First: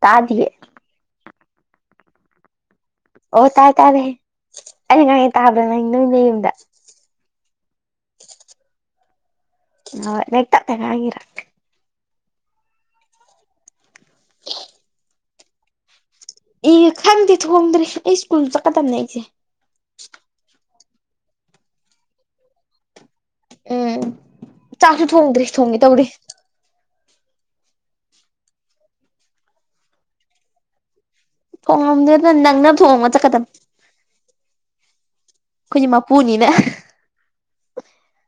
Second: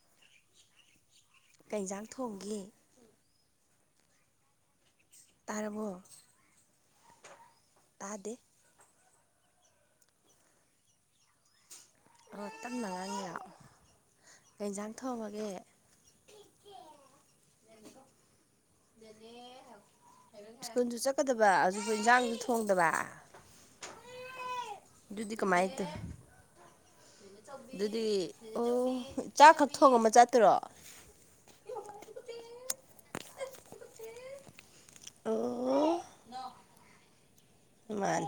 ꯇꯥꯗꯤꯌꯦ ꯀꯩ ꯖꯥꯡ ꯊꯣꯡꯒꯦ ꯑꯣ ꯇꯥꯔꯦ ꯇꯥꯔꯦꯍꯦ ꯑꯩꯉꯥꯡꯉꯤ ꯇꯥꯕ꯭ꯔꯥ ꯅꯪꯏ ꯇꯥꯔꯕꯣ ꯅꯌꯨꯝꯗ ꯇꯥꯗꯦ [unintelligible] ꯇꯞꯅ ꯉꯥꯡꯉꯤꯔꯣ ꯑꯣ ꯇꯞꯅ ꯉꯥꯡꯉꯤꯔꯣ ꯀꯩ ꯏꯟꯖꯥꯡ ꯊꯣꯡꯉꯒꯦ ꯏ ꯈꯪꯗꯦ ꯊꯣꯡꯗ꯭ꯔꯤ ꯑꯩ ꯁ꯭ꯀꯨꯜ ꯆꯠꯀꯗ꯭ꯕꯅꯦ ꯑꯩꯁꯦ ꯁ꯭ꯀꯨꯟꯁꯨ ꯆꯠꯀꯗꯕ ꯍꯧꯖꯤꯛꯕꯥꯎ ꯏꯟꯖꯥꯡꯁꯨ ꯊꯣꯡꯗꯕ ꯎꯝ ꯆꯥꯛꯁꯨ ꯊꯣꯡꯗ꯭ꯔꯤ ꯊꯣꯡꯉꯦ ꯇꯧꯔꯤ ꯗꯨꯗꯤ ꯑꯣ ꯆꯥꯛ ꯈꯛ ꯊꯣꯡꯉꯝꯃ ꯆꯠꯇꯣꯏꯔꯣ ꯊꯣꯡꯉꯝꯗꯦꯗ ꯅꯪꯅ꯭ꯕ ꯊꯣꯡꯉꯝꯃꯥ ꯆꯠꯀꯗ꯭ꯝ ꯈꯣꯏꯗꯤ ꯑꯣ ꯃꯄꯨꯅꯤꯅ ꯃꯥꯅꯤ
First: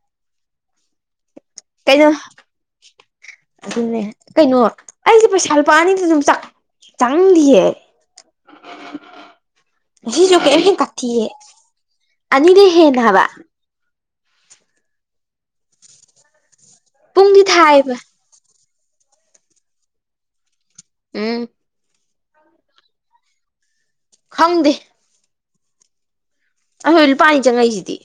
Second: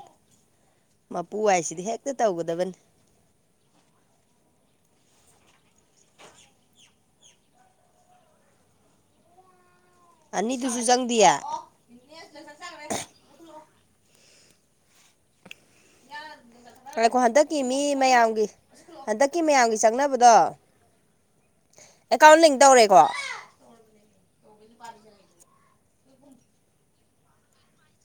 ꯃꯄꯨ ꯍꯥꯏꯁꯤꯗꯤ ꯀꯩꯅꯣ ꯍꯦꯛꯇ ꯇꯧꯒꯗꯕꯅꯤ ꯑꯗꯨꯅꯦ ꯀꯩꯅꯣ ꯑꯩꯁꯦ ꯄꯩꯁꯥ ꯂꯨꯄꯥꯅꯤꯗꯨꯖꯨ ꯆꯥ ꯆꯪꯗꯤꯌꯦ [inaudible] ꯉꯁꯤꯁꯨ ꯀꯩꯝ ꯑꯅꯤꯗꯨꯁꯨ ꯍꯦꯟꯒꯠꯇꯤꯌꯦ ꯆꯪꯗꯤꯌꯦ ꯑꯅꯤꯗꯩ ꯍꯦꯟꯗꯦ ꯍꯥꯕ ꯉꯥꯏꯈꯣ ꯄꯨꯡꯗꯤ ꯍꯟꯗꯛꯀꯤ ꯃꯤ ꯊꯥꯏꯌꯦꯕ ꯃꯌꯥꯝꯒꯤ ꯍꯟꯗꯛꯀꯤ ꯃꯌꯥꯝꯒꯤ ꯆꯪꯅꯕꯗꯣ ꯎꯝ ꯑꯦꯀꯥꯎꯟ ꯂꯤꯡ ꯇꯧꯔꯦꯀꯣ ꯑꯍꯣꯏ ꯂꯨꯄꯥꯥꯑꯅꯤ ꯆꯪꯉꯛꯏꯖꯤꯗꯤ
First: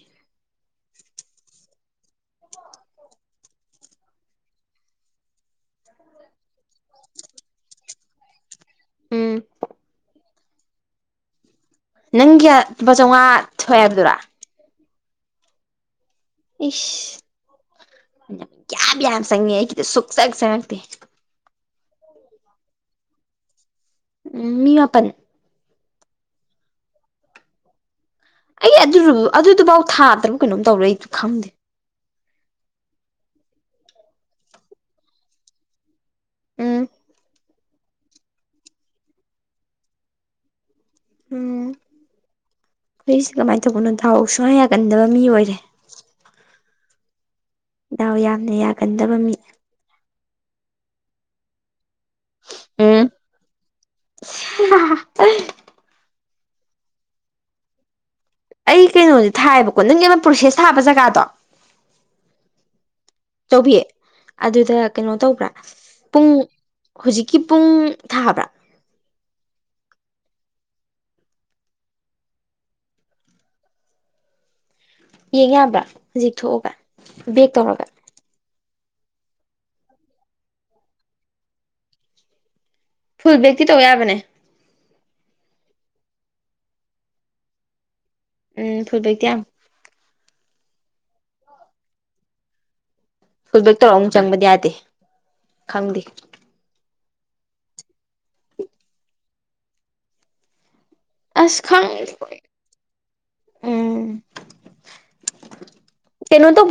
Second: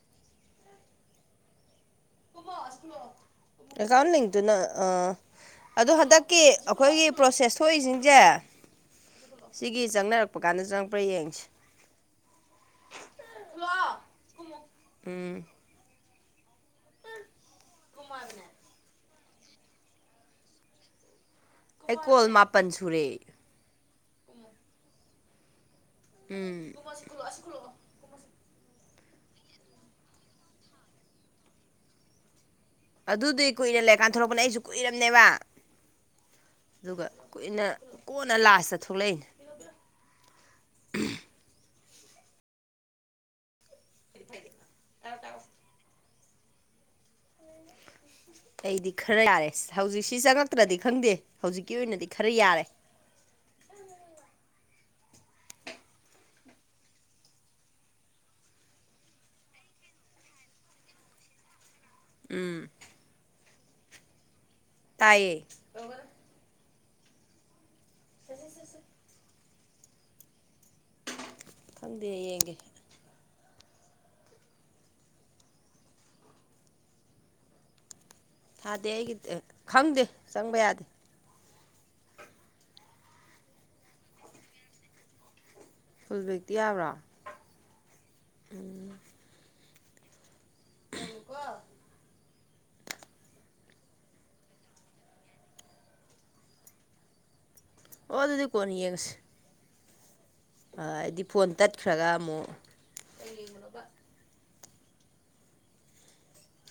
ꯑꯦꯀꯥꯎꯟ ꯂꯤꯡꯇꯨꯅ ꯑ ꯑꯗꯨ ꯍꯟꯗꯛꯀꯤ ꯑꯈꯣꯏꯒꯤ ꯄ꯭ꯔꯣꯁꯦꯁ ꯊꯣꯛꯏꯁꯤꯡꯁꯦ ꯎꯝ ꯁꯤꯒꯤ ꯆꯪꯅꯔꯛꯄ ꯀꯥꯟꯗ ꯆꯪꯉꯛꯄ꯭ꯔꯥ ꯌꯦꯡꯁꯤ ꯅꯪꯒꯤ ꯀꯌꯥ ꯂꯨꯄꯥ ꯆꯥꯝꯉꯥ ꯊꯣꯛꯑꯦ ꯍꯥꯏꯕꯗꯨꯔꯥ ꯎꯝ ꯏꯁ [unintelligible] ꯆꯪꯉꯦ ꯑꯩꯒꯤꯗ ꯁꯨꯛꯆꯪ ꯆꯪꯉꯛꯇꯦ ꯑꯩꯀꯣꯜ ꯃꯥꯄꯟ ꯁꯨꯔꯦ ꯎꯝ ꯃꯤ ꯃꯥꯄꯟ ꯎꯝ ꯕꯨꯡꯉꯣ ꯁꯤ ꯈꯨꯜꯂꯣ ꯑꯥꯁꯤ ꯈꯨꯜꯂꯛ ꯑꯣ ꯑꯩ ꯑꯗꯨ ꯑꯗꯨꯗꯨꯕꯥꯎ ꯊꯥ ꯇꯔꯨꯛ ꯀꯩꯅꯣꯝ ꯇꯧꯔꯦ ꯑꯩ ꯈꯪꯗꯦ ꯑꯗꯨꯗꯤ ꯀꯨꯏꯅ ꯂꯩꯔꯀꯥꯟ ꯊꯣꯔꯛꯄꯅꯦ ꯑꯩꯁꯨ ꯀꯨꯏꯔꯝꯅꯦꯕ ꯎꯝ ꯑꯗꯨꯒ ꯀꯨꯏꯅ ꯀꯣꯟꯅ ꯂꯥꯁꯇ ꯊꯣꯛꯂꯛꯏꯅꯦ ꯎꯝ [unintelligible] ꯇꯧꯕꯅꯣ ꯑꯝ ꯊꯥꯔꯣ ꯁꯨꯡꯌꯥ ꯌꯥꯒꯟꯗꯕ ꯃꯤ ꯑꯣꯏꯔꯦ ꯗꯥꯎ ꯌꯥꯝꯅ ꯑꯩꯗꯤ ꯌꯥꯒꯟꯗꯕ ꯈꯔ ꯃꯤ ꯌꯥꯔꯦ ꯍꯧꯖꯤꯁ ꯁꯤ ꯆꯪꯉꯛꯇ꯭ꯔꯗꯤ ꯈꯪꯗꯦ ꯍꯧꯖꯤꯛꯀꯤ ꯑꯣꯏꯅꯗꯤ ꯈꯔ ꯌꯥꯔꯦ ꯎꯝ [inaudible] ꯑꯩ ꯀꯩꯅꯣꯗꯤ ꯊꯥꯏꯌꯦꯕꯀꯣ ꯅꯪꯒꯤ ꯑꯃ ꯄ꯭ꯔꯣꯁꯦꯁ ꯊꯥꯕ ꯖꯒꯥꯗꯣ ꯎꯝ ꯇꯧꯕꯤ ꯑꯗꯨꯗ ꯀꯩꯅꯣ ꯇꯧꯕ꯭ꯔꯥ ꯄꯨꯡ ꯍꯧꯖꯤꯛꯀꯤ ꯄꯨꯡ ꯊꯥꯕ꯭ꯔꯥ ꯈꯪꯗꯦ ꯌꯦꯡꯒꯦ ꯌꯦꯡ ꯌꯥꯕ꯭ꯔꯥ ꯍꯧꯖꯤꯛ ꯊꯣꯛꯑꯒ ꯕꯦꯛ ꯇꯧꯔꯒ ꯊꯥꯗꯦ ꯑꯩꯒꯤ ꯈꯪꯗꯦ ꯆꯪꯕ ꯌꯥꯗꯦ ꯐꯨꯜ ꯕꯦꯛꯇꯤ ꯇꯧ ꯌꯥꯕꯅꯦ ꯐꯨꯜ ꯕꯦꯛꯇꯤ ꯌꯥꯕ꯭ꯔꯣ ꯎꯝ ꯐꯨꯜ ꯕꯦꯛꯇꯤ ꯌꯥꯝ ꯐꯨꯜꯕꯦꯛ ꯇꯧꯔꯛ ꯑꯃꯨꯛ ꯆꯪꯕꯗꯤ ꯌꯥꯗꯦ ꯈꯪꯗꯦ ꯑꯣ ꯑꯗꯨꯗꯤ ꯀꯣꯟꯅ ꯌꯦꯡꯉꯁꯤ ꯑꯩꯗꯤ ꯐꯣꯟ ꯑꯁ ꯈꯪ ꯇꯠꯈ꯭ꯔꯒ ꯑꯃꯨꯛ ꯎꯝ ꯀꯩꯅꯣ ꯇꯧ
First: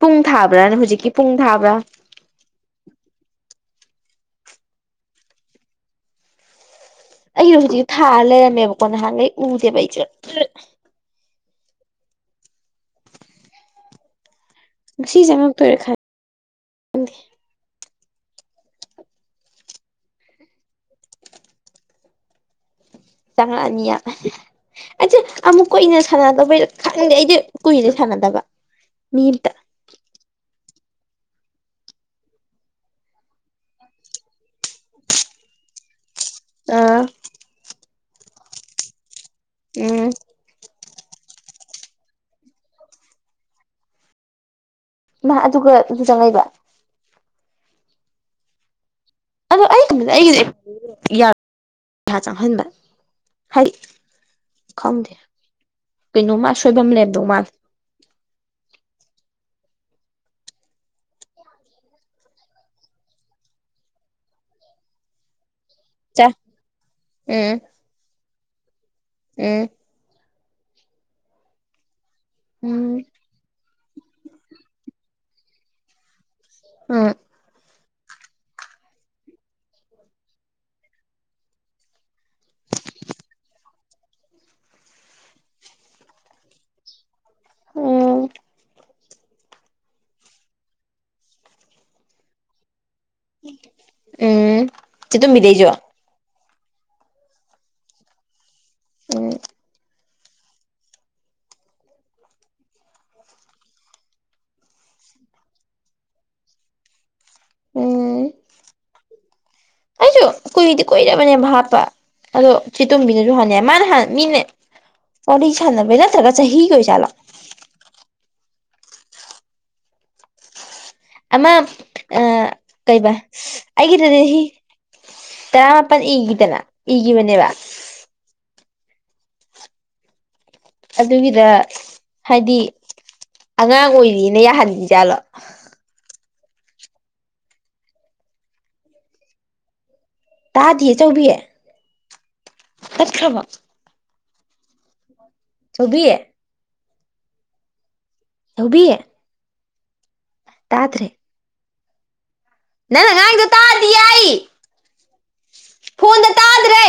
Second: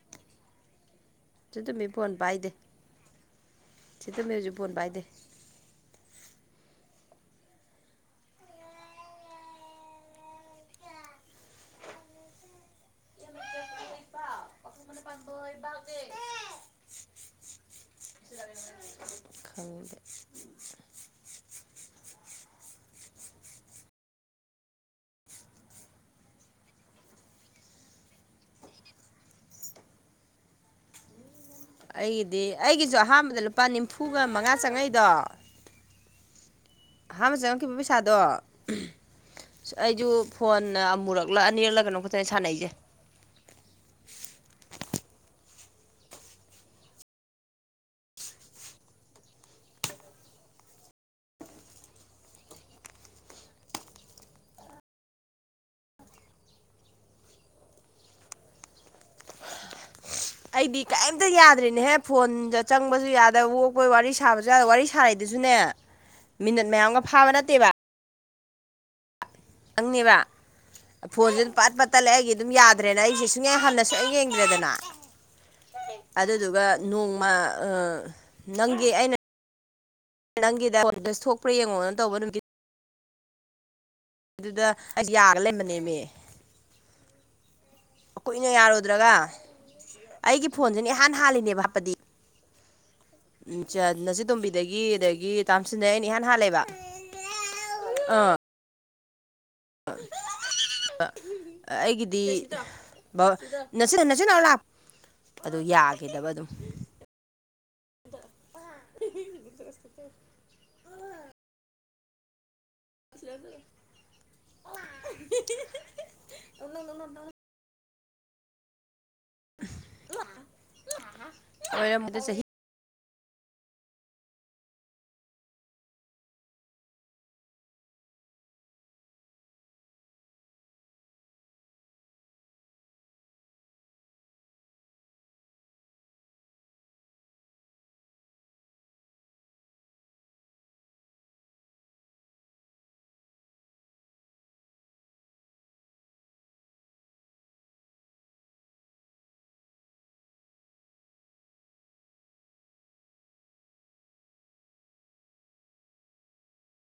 ꯄꯨꯡ ꯊꯥꯕ꯭ꯔꯥꯅꯦ ꯍꯧꯖꯤꯛꯀꯤ ꯄꯨꯡ ꯆꯦ ꯊꯥꯕ꯭ꯔꯥ ꯇꯣꯝꯕꯤ ꯐꯣꯟ ꯄꯥꯏꯗꯦ ꯆꯦ ꯇꯣꯝꯕꯤ ꯍꯧꯖꯤꯛ ꯐꯣꯟ ꯄꯥꯏꯗꯦ ꯑꯩꯁꯨ ꯍꯧꯖꯤꯛ ꯊꯥꯔ ꯂꯩꯔꯝꯃꯦꯕꯀꯣ ꯅꯍꯥꯟꯈꯩ ꯎꯗꯦꯕ ꯑꯩꯁꯨ ꯉꯁꯤ ꯆꯪꯉꯛꯇꯣꯏꯔ ꯈꯪ ꯈꯪꯗꯦ [inaudible] ꯆꯪꯉꯅꯤꯌꯥ ꯑꯩꯁꯦ ꯑꯃꯨꯛ ꯀꯨꯏꯅ ꯁꯥꯟꯅꯗꯕꯩ ꯈꯪꯗꯦ ꯑꯩꯗꯤ ꯀꯨꯏꯔꯦ ꯁꯥꯟꯅꯗꯕ ꯃꯤꯠ ꯑꯩꯒꯤꯗꯤ ꯑꯩꯒꯤꯁꯨ ꯑꯍꯥꯟꯕꯗ ꯂꯨꯄꯥ ꯅꯤꯝꯐꯨꯒ ꯃꯉꯥ ꯆꯪꯉꯛꯏꯗꯣ ꯑꯥ ꯑꯍꯥꯟꯅ ꯆꯪꯉꯛꯈꯤꯕ ꯄꯩꯁꯥꯗꯣ ꯑꯩꯁꯨ ꯎꯝ ꯐꯣꯟꯅ ꯑꯃ ꯃꯨꯔꯛꯂ ꯑꯅꯤꯔꯂ ꯀꯩꯅꯣ ꯈꯇꯅ ꯁꯥꯟꯅꯩꯁꯦ ꯃ ꯑꯗꯨꯒ ꯑꯗꯨ ꯆꯪꯉꯛꯏꯕ ꯑꯗꯣ ꯑꯩꯒꯤ ꯑꯩꯒꯤ ꯄꯩꯁꯥ ꯆꯪꯍꯟꯕ ꯍꯩ ꯈꯪꯗꯦ ꯀꯩꯅꯣꯃ ꯑꯁꯣꯏꯕꯝ ꯂꯩꯝꯗꯧ ꯃꯥꯂ [inaudible] ꯑꯩꯗꯤ ꯀꯔꯤꯝꯇ ꯌꯥꯗ꯭ꯔꯤꯅꯦꯍꯦ ꯐꯣꯟꯗ ꯆꯪꯕꯁꯨ ꯌꯥꯗꯕ ꯑꯣꯛꯄꯣꯏ ꯋꯥꯔꯤ ꯁꯥꯕꯁꯨ ꯌꯥꯗ ꯋꯥꯔꯤ ꯁꯥꯔꯏꯗꯨꯁꯨꯅꯦ ꯆꯥ ꯃꯤꯅꯠ ꯃꯌꯥꯝꯒ ꯐꯥꯕ ꯎꯝ ꯅꯠꯇꯦꯕ ꯎꯝ ꯅꯪꯅꯦꯕ ꯐꯣꯟꯁꯨ ꯑꯗꯨꯝ ꯄꯠ ꯄꯠ ꯇꯠꯂꯦ ꯑꯩꯒꯤ ꯑꯗꯨꯝ ꯎꯝ ꯌꯥꯗ꯭ꯔꯦꯅ ꯑꯩꯁꯦ ꯁꯨꯡꯌꯥ ꯍꯥꯟ ꯁꯨꯛ ꯌꯦꯡꯗ꯭ꯔꯦꯗꯅ ꯑꯗꯨꯗꯨꯒ ꯎꯝ ꯅꯣꯡꯃ ꯑꯥ ꯅꯪꯒꯤ ꯑꯩꯅ ꯅꯪꯒꯤꯗ ꯊꯣꯛꯄ꯭ꯔꯥ ꯌꯦꯡꯉꯣꯅ ꯇꯧꯕ ꯅꯨꯃꯤꯠ ꯑꯗꯨꯗ ꯑꯩꯁ ꯌꯥꯔꯒ ꯂꯩꯔꯝꯃꯦ ꯎꯝ ꯀꯨꯏꯅ ꯌꯥꯔꯣꯏꯗ ꯗꯔꯥꯒ ꯑꯩꯒꯤ ꯐꯣꯟꯁꯤꯅꯦ ꯏꯍꯥꯟ ꯍꯥꯜꯂꯤꯅꯦꯕ ꯍꯥꯞꯄꯗꯤ ꯎꯝ ꯅꯆ ꯎꯝ ꯇꯣꯝꯕꯤꯗꯒꯤ ꯆꯦ ꯑꯗꯒꯤ ꯇꯣꯝꯕꯤꯗꯩꯁꯨ ꯇꯥꯝꯁꯤꯟꯗ ꯑꯩꯅ ꯏꯍꯥꯟ ꯍꯥꯜꯂꯦꯕ ꯑꯥ ꯎꯝ [inaudible] ꯑꯩꯒꯤꯗꯤ ꯅꯆꯤꯟꯅꯥꯎ ꯂꯥ ꯑꯗꯨ ꯌꯥꯈꯤꯗꯕ ꯑꯗꯨꯝ ꯎꯝ ꯑꯩꯁꯨ ꯀꯨꯏꯗꯤ ꯀꯔꯕꯅꯦ ꯍꯥꯞꯄ ꯑꯗꯣ ꯆꯦꯇꯝꯕꯤꯅꯁꯨ ꯍꯅꯤ ꯃꯥꯅ ꯍ ꯃꯤꯅ ꯋꯥꯔꯤ ꯁꯥꯟꯅꯕꯩ ꯅꯠꯇ꯭ꯔꯒ ꯆꯥꯍꯤꯒꯤ ꯑꯣꯏ ꯖꯥꯠꯂꯣ [unintelligible] ꯑꯃ ꯑꯣꯏꯔꯝꯕꯗ ꯑ ꯆꯍꯤ ꯀꯩꯕ ꯑꯩꯒꯤꯗꯗꯤ ꯍꯤ ꯇꯔꯥꯃꯥꯄꯟ ꯏꯒꯤꯗꯅꯥ ꯢꯒꯤꯕꯅꯦꯕ ꯑꯗꯨꯒꯤꯗ ꯍꯥꯏꯗꯤ ꯑꯉꯥꯡ ꯑꯣꯏꯔꯤꯅ ꯌꯥꯍꯟꯗ꯭ꯔꯤꯖꯥꯠꯂꯣ ꯇꯥꯗꯤꯌꯦ ꯆꯧꯕꯤ ꯇꯠꯈ꯭ꯔꯕꯣ ꯆꯧꯕꯤ ꯆꯧꯕꯤ ꯇꯥꯗ꯭ꯔꯦ ꯅꯪꯅ ꯉꯥꯡꯂꯤꯗꯣ ꯇꯥꯗꯤꯌꯦ ꯑꯩ ꯐꯣꯟꯗ ꯇꯥꯗ꯭ꯔꯦ